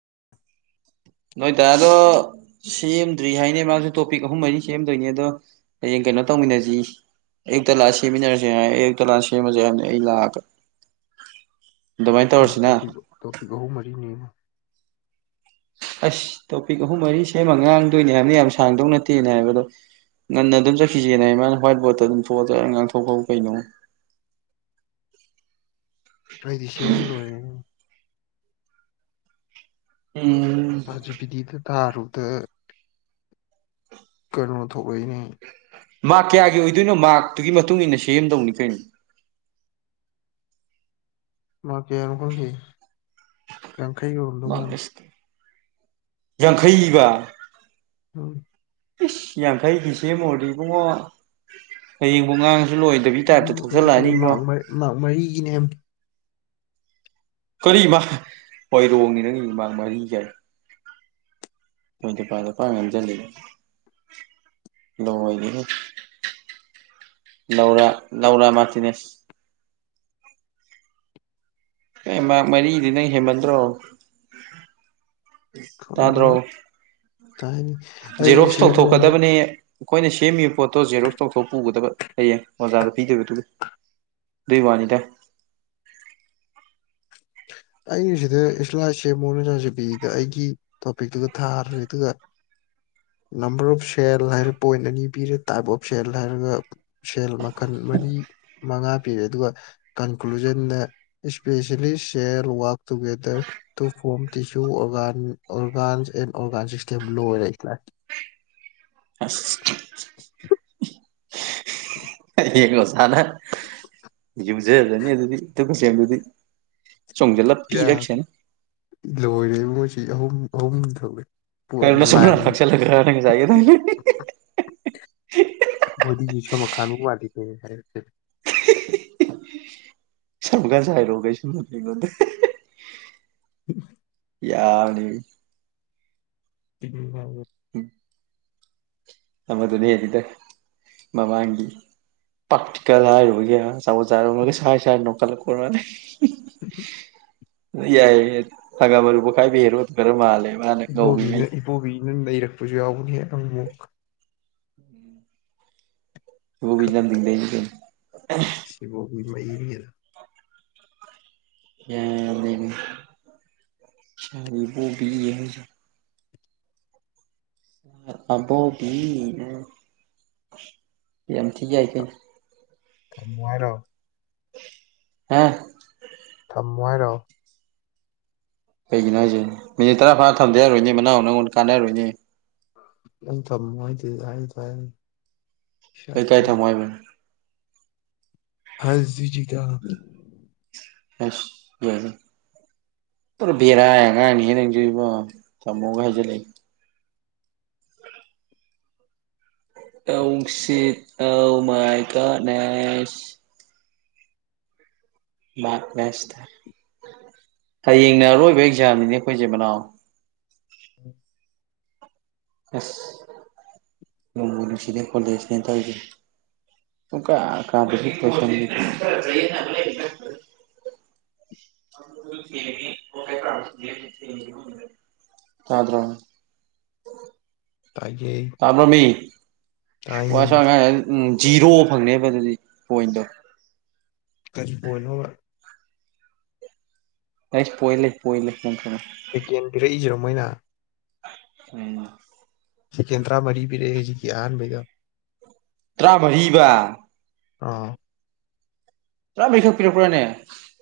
[inaudible] ꯅꯣꯏ ꯗꯥꯗꯣ ꯁꯦꯝꯗ꯭ꯔꯤ ꯍꯥꯏꯅꯦ ꯃꯥꯁꯨ ꯇꯣꯄꯤꯛ ꯑꯍꯨꯝ ꯃꯔꯤ ꯁꯦꯝꯗꯣꯏꯅꯦ ꯑꯗꯣ ꯍꯌꯦꯡ ꯀꯩꯅꯣ ꯇꯧꯃꯤꯟꯅꯁꯤ ꯑꯌꯨꯛꯇ ꯂꯥꯛꯑꯒ ꯁꯦꯝꯃꯤꯟꯅꯔꯁꯦ ꯑꯌꯨꯛꯇ ꯂꯥꯛ ꯑꯒ ꯁꯦꯝꯃꯁꯦ ꯍꯥꯏ ꯑꯩ ꯂꯥꯛꯑꯒ ꯑꯗꯨꯃꯥꯏꯅ ꯇꯧꯔꯁꯤꯅ ꯇꯣꯄꯤꯛ ꯇꯣꯄꯤꯛ ꯑꯍꯨꯝ ꯃꯔꯤꯅꯦꯕꯨ ꯑꯁ ꯇꯣꯄꯤꯛ ꯑꯍꯨꯝ ꯃꯔꯤ ꯁꯦꯝꯃ ꯉꯥꯡꯗꯣꯏꯅꯦ ꯍꯥꯏꯕꯅꯤ ꯌꯥꯝ ꯁꯥꯡꯗꯧ ꯅꯠꯇꯦ ꯍꯥꯏꯕ ꯑꯗꯣ ꯉꯟꯅ ꯑꯗꯨꯝ ꯆꯠꯈꯤꯁꯦꯅ ꯍꯥꯏ ꯃꯥꯅ ꯍ꯭ꯋꯥꯏꯠ ꯕꯣꯔꯗꯠꯇ ꯑꯗꯨꯝ ꯊꯣꯛꯑꯔꯒ ꯉꯥꯡꯊꯣꯛꯈꯧ ꯀꯩꯅꯣ [inaudible] ꯑꯩꯗꯤ ꯁꯦꯝꯃ ꯂꯣꯏꯔꯦ ꯎꯝ ꯆꯥꯠꯖꯤꯄꯤꯇꯤꯗ ꯇꯥꯔꯨꯗ ꯀꯩꯅꯣ ꯊꯣꯛꯂꯛ ꯏꯅꯦ ꯃꯥꯛ ꯀꯌꯥꯒꯤ ꯑꯣꯏꯗꯣꯏꯅꯣ ꯃꯥꯛꯇꯨꯒꯤ ꯃꯇꯨꯡ ꯃꯇꯨꯡꯏꯟꯅ ꯁꯦꯝꯗꯧꯅꯤ ꯀꯩꯅꯣ ꯃꯥꯛ ꯀꯌꯥꯅꯣ ꯈꯪ ꯌꯥꯡꯈꯩꯒꯤ ꯑꯣꯏꯔꯝꯗꯧ ꯃꯥꯔꯛ ꯃꯥꯜꯂꯦ ꯑꯁ ꯌꯥꯡꯈꯩꯕ ꯎꯝ ꯌꯥꯡꯈꯩ ꯒꯤ ꯁꯦꯝꯃꯨꯔꯗꯤ ꯏꯕꯨꯡꯉꯣ ꯍꯌꯦꯡꯕꯣꯛ ꯉꯥꯡꯉꯥꯅꯤ ꯂꯣꯏꯗꯕꯤꯒꯤ ꯇꯥꯏꯞꯇ ꯑꯗꯨꯗꯤ ꯊꯣꯛꯆꯜꯂꯛꯑꯅꯤꯀꯣ ꯃꯥꯔꯛ ꯃꯔꯤ ꯃꯥꯔꯛ ꯃꯔꯤꯒꯤꯅꯦ [inaudible] ꯍ [inaudible] [inaudible] ꯑꯦ ꯃꯔꯤꯗꯤ ꯅꯪ ꯍꯦꯃꯟꯗ꯭ꯔꯣ ꯇꯥꯗ꯭ꯔꯣ ꯈꯪꯗꯦꯍꯦ ꯇꯥꯏꯅꯤ ꯑꯩꯅ ꯖꯦꯔꯣꯛꯁ ꯁꯦꯝꯕꯅꯤꯗ ꯇꯧꯊꯣꯛꯀꯗꯕꯅꯤ ꯑꯩꯈꯣꯏꯅ ꯁꯦꯝꯃꯤꯕ ꯄꯣꯠꯇꯣ ꯖꯦꯔꯣꯛꯁ ꯇꯧꯊꯣꯛ ꯄꯨꯒꯗꯕ ꯍꯌꯦꯡ ꯑꯣꯖꯥꯗ ꯄꯤꯗꯣꯏꯕꯗꯨꯒꯤ ꯋꯥꯅꯤꯗ [inaudible] ꯑꯩꯅ ꯁꯤꯗ ꯏꯁꯂꯥꯏꯁꯦ ꯃꯣꯅ ꯆꯥꯖꯕꯤꯗ ꯑꯩꯒꯤ ꯇꯣꯄꯤꯛꯇꯨꯒ ꯊꯥꯈ꯭ꯔꯦ ꯑꯗꯨꯒ ꯅꯝꯕꯔ ꯑꯣꯐ ꯁꯦꯜ ꯍꯥꯏꯔꯦ ꯄꯣꯏꯟ ꯑꯅꯤ ꯄꯤꯔꯦ ꯇꯥꯏꯞ ꯑꯣꯐ ꯁꯦꯜ ꯍꯥꯏꯔꯒ ꯁꯦꯜ ꯟ ꯃꯔꯤ ꯃꯉꯥ ꯄꯤꯔꯦ ꯑꯗꯨꯒ ꯀꯟꯀ꯭ꯂꯨꯖꯟꯗ especially cell work together to form tissue organ and organ system ꯎꯍꯤꯁ ꯑ ꯎꯝ ꯍꯌꯦꯡ ꯑꯣꯖꯅ ꯌꯨꯖꯖꯅꯤ ꯑꯗꯨꯗꯤ ꯇꯀ ꯁꯦꯝꯗꯨꯗꯤ ꯆꯣꯡꯖꯜꯂ ꯄꯤꯔꯛꯁꯅꯤ ꯍꯣꯏꯁꯤ ꯑꯍꯨꯝ ꯑꯍꯨꯝ ꯊꯣꯛꯑꯦ ꯀꯔ ꯅ ꯁꯅ ꯐꯆꯂꯒ ꯆꯥꯏꯌꯦ ꯊ ꯃꯣꯗꯤ ꯖꯤꯁꯨ ꯃꯀꯥꯟ ꯎ ꯋꯥꯗ ꯍꯥꯏ ꯆꯝꯀ ꯆꯥꯏ ꯂꯣꯒꯦꯩꯁꯤ ꯃꯅꯤꯒꯗ ꯎ ꯌꯥꯅꯤ ꯎ ꯍ ꯎꯝ ꯑ ꯃꯗꯨ ꯅ ꯍꯔꯤꯗ ꯃꯥꯃꯒꯤꯤ ꯄꯥꯛꯇꯤꯀꯦꯜ ꯍꯥꯏꯔꯒ ꯆꯖꯥ ꯆꯥꯏ ꯆꯥꯏ ꯅꯀꯜꯦ ꯀ ꯌꯥꯏ ꯊꯒꯥꯕꯔ ꯎꯕꯨ ꯀꯥꯏ ꯍꯦꯔꯣ ꯈꯔ ꯃꯥꯜꯦ ꯏꯕꯣꯕꯤꯅ ꯏꯕꯣꯕꯤꯅ ꯂꯩꯔꯛꯄꯁꯨ ꯌꯥꯎꯕꯅꯦ ꯅꯪ ꯑꯃꯨꯛ ꯍꯕꯤꯂ ꯂꯩ ꯁꯤꯃꯣꯕꯤ ꯃꯩꯅꯤ ꯌꯥꯖꯤ ꯑꯕꯣꯕꯤꯅ ꯌꯥꯝ ꯊꯏꯈ ꯀꯃꯉꯥꯏꯔꯣ [unintelligible] ꯍꯥ ꯊꯝꯃꯣꯍꯥꯏꯔꯣ ꯀꯩꯒꯤꯅꯣ ꯍꯥꯏꯁꯦ ꯃꯤꯅꯤꯠ ꯇꯥꯔꯥ ꯐꯥꯅꯥ ꯊꯝꯗ ꯌꯥꯔꯣꯏꯅꯦ ꯃꯅꯥꯎ ꯅꯪꯉꯣꯟꯗ ꯀꯥꯟꯅꯔꯣꯏꯅꯦ ꯌꯥꯝ ꯊ ꯍꯥꯏ ꯇ ꯍꯥꯏ [unintelligible] ꯑꯩꯩ ꯀꯥꯏ ꯊꯃꯣ ꯍꯥꯏꯕ ꯍꯁꯖꯤꯖꯤ ꯀ [unintelligible] ꯑꯁ [unintelligible] ꯄꯨꯔꯥ ꯕꯦꯔꯥ ꯑꯉꯥꯡꯅꯤ ꯅꯪꯁꯨ ꯏꯕꯣ ꯊꯝꯃꯣꯒ ꯍꯥꯏꯖꯜꯂꯛꯦ ꯑꯧꯁꯤꯠ ꯑ ꯃꯥꯏ ꯀ ꯅꯁ [unintelligible] [unintelligible] ꯍꯌꯦꯡꯅ ꯑꯔꯣꯏꯕ ꯑꯦꯛꯖꯥꯝꯅꯤꯅꯦ ꯑꯩꯈꯣꯏꯁꯦ ꯃꯅꯥꯎ ꯑꯁ ꯅꯨꯪꯕꯨ ꯅꯨꯪꯁꯤꯟꯅꯦ ꯀꯣꯂꯦꯖ ꯅꯤ ꯇꯧꯔꯤꯁꯦ ꯀ ꯑ ꯀꯥ ꯄꯁꯕꯤ [unintelligible] [inaudible] ꯀ [inaudible] ꯇꯥꯗ꯭ꯔꯣ [inaudible] ꯇꯥꯕꯔꯥꯃꯤ ꯇꯥꯏꯃꯤ ꯋꯥꯁꯨꯉꯥꯡꯉꯥꯡꯗꯔ ꯎꯝ ꯖꯤꯔꯣ ꯐꯪꯅꯤꯕꯥ ꯑꯗꯨꯗꯤ ꯄꯣꯏꯟꯗꯣ ꯀꯔꯤ ꯄꯣꯏꯅꯑꯣꯕꯥ ꯑꯩ ꯄꯣꯏꯟ ꯂꯩ ꯄꯣꯏ ꯂꯩ ꯅꯪ ꯈꯪꯉꯣꯏ ꯄꯀꯦꯟ ꯄꯤꯔꯛꯏꯁꯤꯔꯣꯃꯣꯏꯅ [unintelligible] ꯎꯝ ꯁꯤꯀꯦꯟꯗ ꯇꯔꯥꯃꯔꯤ ꯄꯤꯔꯛꯑꯦ ꯍꯦꯖꯤꯛꯀꯤ ꯑꯍꯥꯟꯕꯩꯗ ꯇꯔꯥꯃꯔꯤꯕ [unintelligible] ꯇꯔꯃꯔꯤ ꯈꯛ ꯄꯤꯔꯛ ꯄꯔꯥꯅꯦ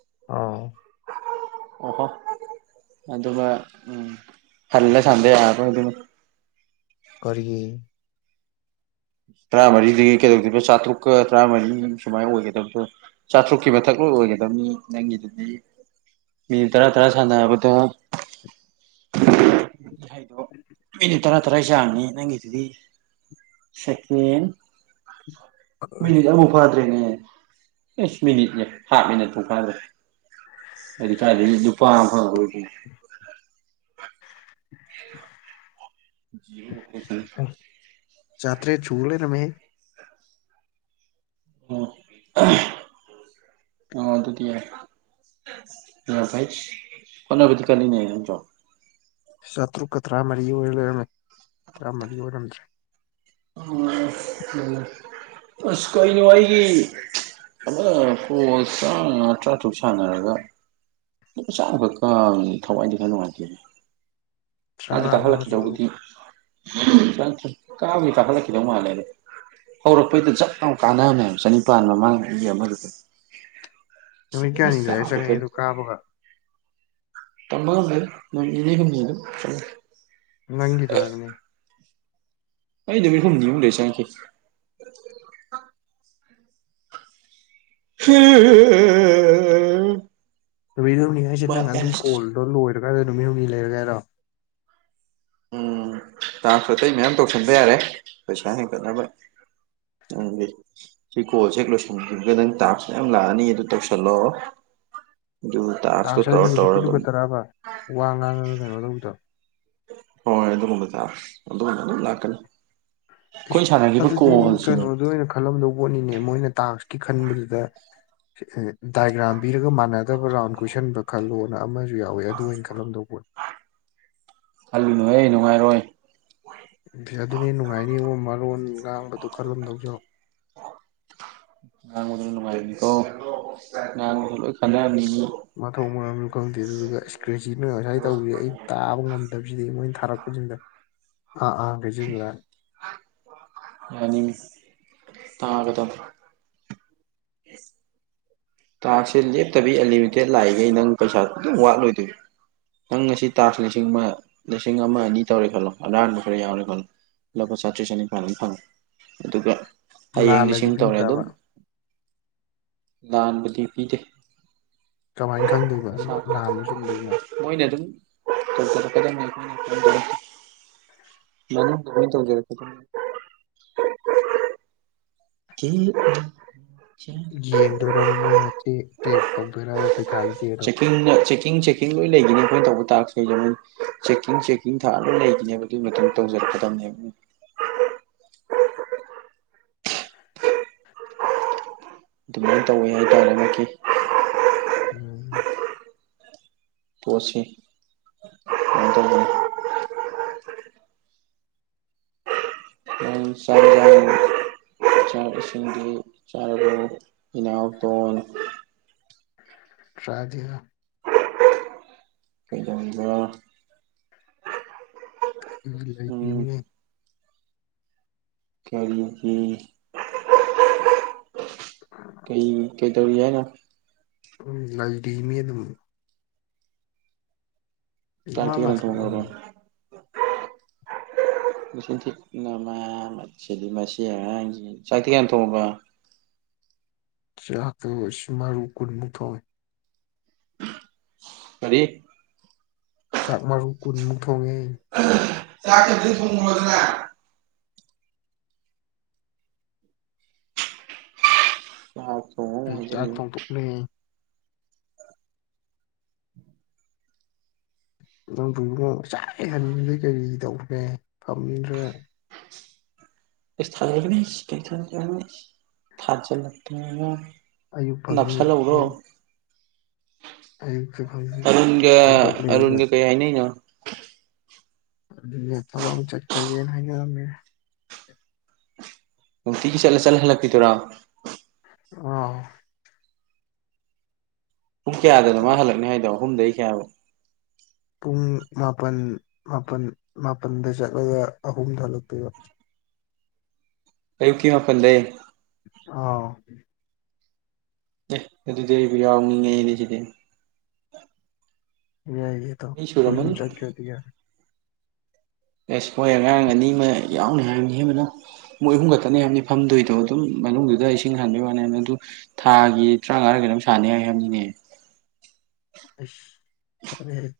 [unintelligible] ꯑꯣꯍꯣ ꯑꯃ ꯎꯝ ꯐꯜ ꯁꯗꯌꯥ [unintelligible] ꯀꯔꯤꯒꯤ ꯇꯔꯥꯃꯔꯤꯗꯤ ꯀꯩꯗꯧꯗꯣꯏꯔꯤꯕ ꯆꯥꯇ꯭ꯔꯨꯛꯀ ꯇꯔꯥꯃꯔꯤ ꯁꯨꯃꯥꯏꯅ ꯑꯣꯏꯒꯗꯕꯗꯣ ꯆꯥꯇ꯭ꯔꯨꯛꯀꯤ ꯃꯊꯛ ꯂꯣꯏ ꯑꯣꯏꯒꯗꯕꯅꯤ ꯅꯪꯒꯤꯗꯨꯗꯤ ꯃꯤꯅꯠ ꯇꯔꯥ ꯇꯔꯥ ꯁꯥꯟꯅꯔꯥꯕꯗ [inaudible] ꯍꯥꯏꯗꯣ ꯃꯤꯅꯤꯠ ꯇꯔꯥ ꯇꯔꯥ ꯆꯥꯡꯅꯤ ꯅꯪꯒꯤꯗꯨꯗꯤ ꯁꯦꯀꯦꯟ ꯃꯤꯅꯤꯠ ꯀꯔꯤ ꯑꯃꯕꯨ ꯐꯥꯗ꯭ꯔꯦꯅꯦ ꯑꯦ ꯃꯤꯅꯤꯠꯌꯦ ꯍꯥꯐꯃꯤꯅꯤꯠ ꯐꯥꯎ ꯐꯗꯔꯤ ꯑꯗꯨ ꯐ ꯍ [unintelligible] [inaudible] [inaudible] ꯆꯥꯇꯔꯦꯠ ꯁꯨꯂꯩꯔꯃꯦꯍꯦ ꯑꯣ ꯑ ꯑꯗꯨꯗꯤ ꯑ ꯐꯥꯏ ꯍꯣꯠꯅꯅꯕꯗꯤ ꯀꯜꯂꯤꯅꯦ ꯑꯗꯣ ꯆꯥꯇ꯭ꯔꯨꯛꯀ ꯇꯔꯥꯃꯔꯤ ꯑꯣꯏꯔ ꯂꯩꯔꯝꯃꯤ ꯇꯔꯥꯃꯔꯤ ꯑꯣꯏꯔꯃꯗꯔ꯭ꯦ ꯑꯦ ꯑꯖꯖ ꯀꯩꯅꯣ ꯑꯩꯒꯤ ꯑꯗ ꯄ ꯇ꯭ꯔꯕ ꯁꯅꯔꯒ [unintelligible] ꯂꯨꯄꯥ ꯆꯝꯃꯥ ꯈꯛ ꯀꯥꯕꯁꯤꯗꯤ ꯊꯋꯥꯏ ꯈꯤꯇꯥꯪ ꯅꯨꯡꯉꯥꯏꯇꯦꯅꯦ ꯀꯥꯗꯤ ꯆꯪꯉꯛ ꯑꯕꯕ ꯆꯪꯉꯨ ꯀꯥꯈꯠꯂꯛꯈꯤꯗꯧꯕꯗꯤ ꯀꯥꯕꯗꯤ ꯀꯥꯈꯠꯂꯛꯈꯤꯗꯧ ꯃꯥꯜꯂꯦ ꯍꯧꯔꯛꯄꯩꯗ ꯖꯞ ꯀꯥꯟꯅꯕꯅꯦꯕ ꯆꯅꯤꯄꯥꯟ ꯃꯃꯥꯡ ꯑꯩ ꯑꯃꯗꯨꯗ ꯁꯤ ꯅꯨꯃꯤꯠ ꯊ ꯀꯌꯥꯅꯤ ꯂꯩꯔ ꯆꯪꯉꯛꯑꯦ ꯑꯗꯨ [inaudible] ꯀꯥꯕꯒ ꯇꯝꯕꯒꯗ ꯏꯅꯦ ꯍ ꯆ ꯅꯪꯤ ꯇꯔꯅꯤ ꯑꯩ ꯅꯃꯤ ꯍꯅꯤꯨ ꯂꯩꯦꯁ ꯍ ꯅꯨꯃꯤꯠ ꯍꯨꯝꯅꯤ ꯍꯥꯏꯁꯦ ꯅꯪ ꯑꯗꯨ ꯀꯣꯜꯗꯣ ꯂꯣꯏꯔꯀꯥꯟꯗ ꯅꯨꯃꯤꯠ ꯍꯨꯝꯅꯤ ꯂꯩꯔꯒ ꯍꯥꯏꯔꯣ ꯎꯝ ꯇꯥꯟꯁꯨ ꯑꯇꯩ ꯃꯌꯥꯝ ꯇꯧꯁꯟꯕ ꯌꯥꯔꯦ ꯄꯩꯁꯥ ꯍꯦꯟꯒꯠꯅꯕ ꯅꯪ ꯁꯤ ꯀꯣꯜꯁ ꯍꯦꯛ ꯂꯣꯏꯁꯟꯒ ꯅꯪ ꯇꯥꯛꯁꯨ ꯌꯥꯝ ꯂꯥꯛꯑꯅꯤ ꯑꯗꯨ ꯇꯧꯁꯜꯂꯣꯑꯣ [inaudible] ꯇꯥꯡ ꯁ ꯍꯥꯏꯁꯦ ꯍꯧꯖꯤꯛꯀꯤꯗꯨ ꯑꯗꯨꯝ ꯈꯠꯇꯔꯛꯑꯕ ꯋꯥ ꯉꯥꯡꯉꯒ ꯀꯩꯅꯣ ꯇꯧꯕꯗꯣ ꯍꯣꯏ ꯑꯗꯨ ꯆ ꯑꯗꯨꯅꯤ ꯂꯥꯛꯀꯅꯤ ꯑꯩꯈꯣꯏ ꯏꯁꯁ ꯁꯥꯟꯅꯈꯤꯕ ꯑꯗꯨꯗꯤ ꯀꯣꯜꯁꯤꯅꯦ ꯀꯩꯅꯣꯗ ꯑꯣꯏꯅ ꯈꯜꯂꯝꯗꯕ ꯄꯣꯠꯅꯤꯅꯦ ꯃꯣꯏꯅ ꯇꯥꯡꯁꯀꯤ ꯈꯟꯕꯗꯨꯗ ꯗꯥꯏꯒ꯭ꯔꯥꯝ ꯄꯤꯔꯒ ꯃꯥꯟꯅꯗꯕ ꯔꯥꯎꯟ ꯀꯣꯏꯁꯟꯕ ꯈꯜꯂꯣꯅ ꯑꯃ ꯨ ꯌꯥꯎꯋꯤ ꯑꯗꯨ ꯑꯩꯅ ꯈꯜꯂꯝꯗꯧꯕ ꯈꯜꯂꯨꯅꯨꯍ ꯅꯨꯡꯉꯥꯏꯔꯣꯏ ꯑꯗꯨꯅꯦ ꯅꯨꯡꯉꯥꯏꯔꯤꯉꯣ ꯃꯔꯣꯟ ꯉꯥꯡꯕꯗꯨ ꯈꯔꯔꯝ ꯂꯧꯖꯔꯣ [unintelligible] ꯑꯣ ꯅꯪꯁꯨꯂꯣꯏ ꯈꯥꯟꯗꯅꯤ ꯃꯊꯣꯡ ꯃꯔꯝꯁꯨ ꯈꯪꯗꯦ ꯑꯗꯨꯗꯨꯒ ꯏꯁꯀ꯭ꯔꯦꯆ ꯉꯁꯥꯏ ꯇꯧꯕꯁꯦ ꯑꯩ ꯇꯥꯕ ꯉꯝꯗꯕꯁꯤꯗꯤ ꯃꯣꯏꯅ ꯊꯥꯔꯛꯄꯁꯤꯡꯗ ꯑꯥ ꯑꯥ ꯒꯖꯗ꯭ꯔ ꯇꯥꯡꯉꯒꯗꯗ꯭ꯔꯦ ꯑ ꯇꯥꯡꯁꯦ ꯂꯦꯞꯇꯕꯤ ꯑꯟꯂꯤꯃꯤꯇꯦꯠ ꯂꯥꯛꯏꯈꯩ ꯅꯪ ꯄꯩꯁꯥ ꯑꯗꯨꯝ ꯋꯥꯠꯂꯣꯏꯗꯣꯏ ꯅꯪ ꯉꯁꯤ ꯇꯥ ꯂꯤꯁꯤꯡ ꯂꯤꯁꯤꯡ ꯑꯃ ꯑꯅꯤ ꯇꯧꯔꯦ ꯈꯜꯂꯣ ꯑꯍꯥꯟꯕ ꯈꯔ ꯌꯥꯎꯔꯦ ꯈꯜꯂꯣ ꯂꯨꯄꯥ ꯆꯥꯇ꯭ꯔꯦꯠ ꯆꯅꯤꯄꯥꯜ ꯑꯗꯨꯝ ꯐꯪꯉꯦ ꯑꯗꯨꯒ ꯍꯌꯦꯡ ꯂꯥꯜꯂꯗꯤ ꯂꯤꯁꯤꯡ ꯇꯧꯔꯦ ꯑꯗꯨꯝ ꯄꯤꯗ꯭ꯔꯕ ꯂꯥꯟꯕꯗꯤ ꯄꯤꯗꯦ ꯀꯃꯥꯏꯅ ꯈꯪꯗꯣꯏꯕ ꯂꯥꯟꯕ ꯁꯨꯝꯕꯁꯤꯅꯣ ꯇꯔ ꯀꯔ ꯃ ꯇ [inaudible] ꯀ ꯌꯦꯡꯗꯣꯏꯔꯕ ꯃꯣꯏꯅ ꯆꯦꯛ ꯇꯧꯗꯣꯏꯔꯕ ꯄꯩꯈꯥ ꯏꯆꯦ ꯑꯗꯣ ꯆꯦꯛꯀꯤꯡꯅ ꯆꯦꯛꯀꯤꯡ ꯆꯦꯛꯀꯤꯡ ꯂꯣꯏ ꯂꯩꯈꯤꯅꯤ ꯑꯩꯈꯣꯏꯅ ꯇꯧꯕ ꯇꯥꯔꯣꯏꯗꯦ ꯃꯣꯏ ꯆꯦꯛꯀꯤꯡ ꯆꯦꯛꯀꯤꯡ ꯊꯔ ꯂꯣꯏ ꯂꯩꯈꯤꯅꯦꯕ ꯑꯗꯨꯒꯤ ꯃꯇꯨꯡ ꯇꯧꯖꯔꯛꯑꯦ [unintelligible] [inaudible] ꯑꯗꯨꯃꯥꯏꯅ ꯇꯧꯋꯤ ꯍꯥꯏꯇꯥꯔꯦ ꯃꯥꯀꯤ ꯎꯝ ꯄꯁꯤ ꯑꯗ [inaudible] ꯑ ꯁꯔꯖ ꯆꯥꯛ ꯏꯁꯤꯡꯗꯤ ꯆꯥꯔꯕ ꯏꯅꯥꯎꯊꯣꯟ ꯇ꯭ꯔꯥꯗꯒ [unintelligible] ꯎꯝ ꯂꯩꯕꯤꯔꯤꯅꯦ ꯈꯦꯔꯤꯄꯤ ꯀꯩ ꯀꯩ ꯇꯧꯔꯤ ꯍꯥꯏꯅ ꯎ ꯂꯥꯏꯗꯃꯤꯌ ꯑꯗꯨ ꯆꯥꯛꯇꯤ ꯂꯝꯃꯔ ꯀꯅꯥ ꯃꯥꯁ ꯊꯣꯡꯈ꯭ꯔꯕ ꯊꯤ ꯑꯃ ꯃ ꯑꯉꯥꯡꯁꯤ ꯆꯥꯛꯇꯤ ꯀꯅ ꯊꯣꯡꯕ ꯆꯥꯇꯁ ꯃꯥꯔꯨ ꯀꯨꯜꯃꯨꯊꯣꯏ ꯐꯔꯤ ꯆꯥꯛ ꯃꯔꯨ ꯀꯨꯟꯃꯨꯛ ꯊꯣꯡꯉꯦ ꯆ ꯑꯗꯨ ꯁꯉ ꯑꯗꯨꯅ ꯌꯥ ꯑꯩ ꯆꯥꯛ ꯊꯣꯡꯇꯣꯛꯂꯦ ꯅꯪ ꯆꯥꯟꯅꯤꯡꯩ ꯀꯔꯤ ꯇꯧꯈꯦ ꯐꯝꯃꯤꯗ꯭ꯔꯥ ꯏꯁ ꯊ ꯊꯥꯔꯖ ꯂ ꯑꯌꯨꯛ ꯐꯪꯉꯤ ꯅꯛꯁ ꯎꯔꯣ ꯑꯌꯨꯛꯇ ꯐꯪꯉꯤ ꯑꯔꯨꯟꯒ ꯍꯧꯒꯠ ꯂꯩꯔꯒ ꯑꯔꯨꯟꯒ ꯀꯩ ꯍꯥꯏ ꯅꯅ ꯊꯕ ꯆꯠꯄ ꯍꯥꯏ ꯇꯤꯒꯤ ꯆꯠꯂ ꯆꯂ ꯂꯄꯤ ꯇꯔꯥꯎ ꯑ ꯄꯨꯡ ꯀꯌꯥꯗꯅꯣ ꯃꯥ ꯍꯜꯂꯛꯅꯤ ꯍꯥꯏꯗꯣ ꯑꯍꯨꯝꯗꯒꯤ ꯀꯌꯥꯕꯨꯣ ꯄꯨꯡ ꯃꯥꯄꯜ ꯃꯥꯄꯜ ꯃꯥꯄꯜꯗ ꯆꯠꯂꯒ ꯑꯍꯨꯝ ꯊꯣꯛꯂꯛꯇꯄꯤꯔꯣ ꯀꯌ ꯀ ꯋꯥ ꯐꯟ ꯂꯩ ꯑꯥ ꯑꯦ ꯑꯗꯨꯗꯕꯤ ꯌꯥ ꯃꯤꯉ ꯂꯩꯁꯤꯗ ꯌꯥꯏꯌꯦ ꯑꯩꯣꯏ ꯍꯨꯝ ꯆꯪ ꯀꯗ ꯌꯥꯦ ꯑꯦꯁ ꯍꯣꯏ ꯉꯥꯡꯔ ꯑꯅꯤ ꯑꯃ ꯌꯥꯎꯅꯤ ꯍꯥꯏꯕꯅꯤ ꯍꯦꯕꯅ ꯃꯣꯏ ꯑꯍꯨꯝꯒꯛꯇꯅꯤ ꯍꯥꯏꯕꯅꯤ ꯐꯝꯗꯣꯏꯗꯣ ꯑꯗꯨꯝ ꯃꯅꯨꯡꯗꯨꯗ ꯏꯁꯤꯡ ꯁꯥꯟꯥꯟꯕꯒꯤ ꯋꯥꯅꯤ ꯑꯗꯨ ꯊꯥꯒꯤ ꯇꯔꯥꯃꯉꯥ ꯀꯩꯅꯣꯝ ꯁꯥꯟꯅꯩ ꯍꯥꯏ ꯍꯥꯏꯅꯤꯡꯅꯦ ꯑ ꯐꯔꯦ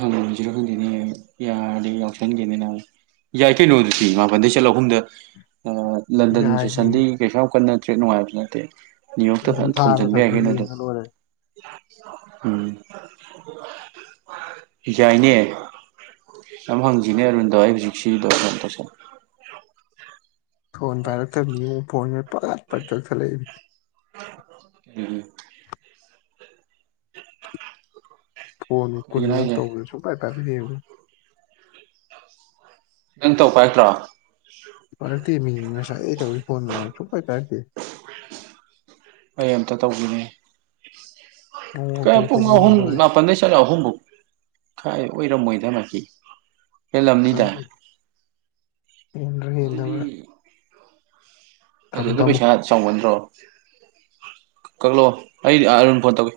ꯍꯪꯔꯝꯒꯦꯅꯤ ꯌꯥꯗꯤ ꯌꯥꯎꯁꯦꯅꯤꯅ ꯌꯥꯏ ꯀꯩꯅꯣ ꯑꯗꯨꯗꯤ ꯃꯥꯄꯟꯗꯩ ꯆꯠꯂꯣ ꯑꯍꯨꯝꯗ ꯂꯟꯗꯟ ꯌꯥꯏꯅꯦ ꯁꯦꯁꯟꯗꯤ ꯀꯩꯁꯨ ꯌꯥꯝ ꯀꯟꯅ ꯇ꯭ꯔꯦꯠ ꯅꯨꯡꯉꯥꯏꯕꯁꯨ ꯅꯠꯇꯦ ꯅꯅꯤꯌꯨ ꯌꯣꯛꯇ ꯑꯗꯨꯝ ꯐꯖꯅ ꯊꯥꯔ ꯊꯣꯝꯖꯤꯟꯕ ꯊꯝꯃ ꯌꯥꯒꯦꯅꯦ ꯑꯗꯨ ꯌꯦꯡꯉ ꯂꯣꯏꯔꯦ ꯎꯝ ꯌꯥꯥꯏꯅꯦ ꯌꯥꯝ ꯍꯪꯁꯤꯅꯤ ꯑꯔꯗꯋꯥꯏ ꯍꯧꯖꯤꯛꯁꯤꯇꯁ ꯐꯣꯟ ꯄꯥꯏꯔꯛꯇꯕꯅꯤ ꯐꯣꯟꯄꯄ ꯆꯊꯠꯂꯛꯏꯅꯤ ꯎꯝ ꯐꯅ ꯀꯩꯒꯤꯅꯣ ꯀꯨꯜꯅ ꯍꯥꯏꯁꯦ ꯇꯧꯁꯨ ꯄꯥꯏ ꯇꯔꯦ ꯅꯪ ꯇꯧꯕ ꯍꯥꯏꯠꯇ꯭ꯔꯣ ꯄꯔꯇ ꯃꯤ ꯉꯁꯥꯏ ꯇ ꯍꯧꯔꯤ ꯐꯣꯟꯒ ꯁꯄꯥꯏ ꯄꯥꯔꯇ ꯀ ꯑꯃꯝꯇ ꯇꯧꯈꯤꯅꯤ ꯃꯑꯣꯡ ꯀꯍ ꯃꯇꯧ ꯇꯧꯃꯤꯟꯅꯤ ꯂꯣꯏꯔꯦ ꯉꯄꯟ ꯆ ꯑꯍꯨꯝꯕ ꯀꯥꯏ ꯑꯣꯏꯔꯃꯣꯏꯗꯅꯀꯤ ꯀ ꯏ ꯏꯔ ꯑꯗꯨꯗꯣ ꯄꯩꯁꯥ ꯆ ꯆꯥꯎꯒꯟꯗ꯭ꯔꯣ ꯀꯛꯂꯣ ꯑꯩꯗꯤ ꯐꯣꯟ ꯇꯧꯒꯦ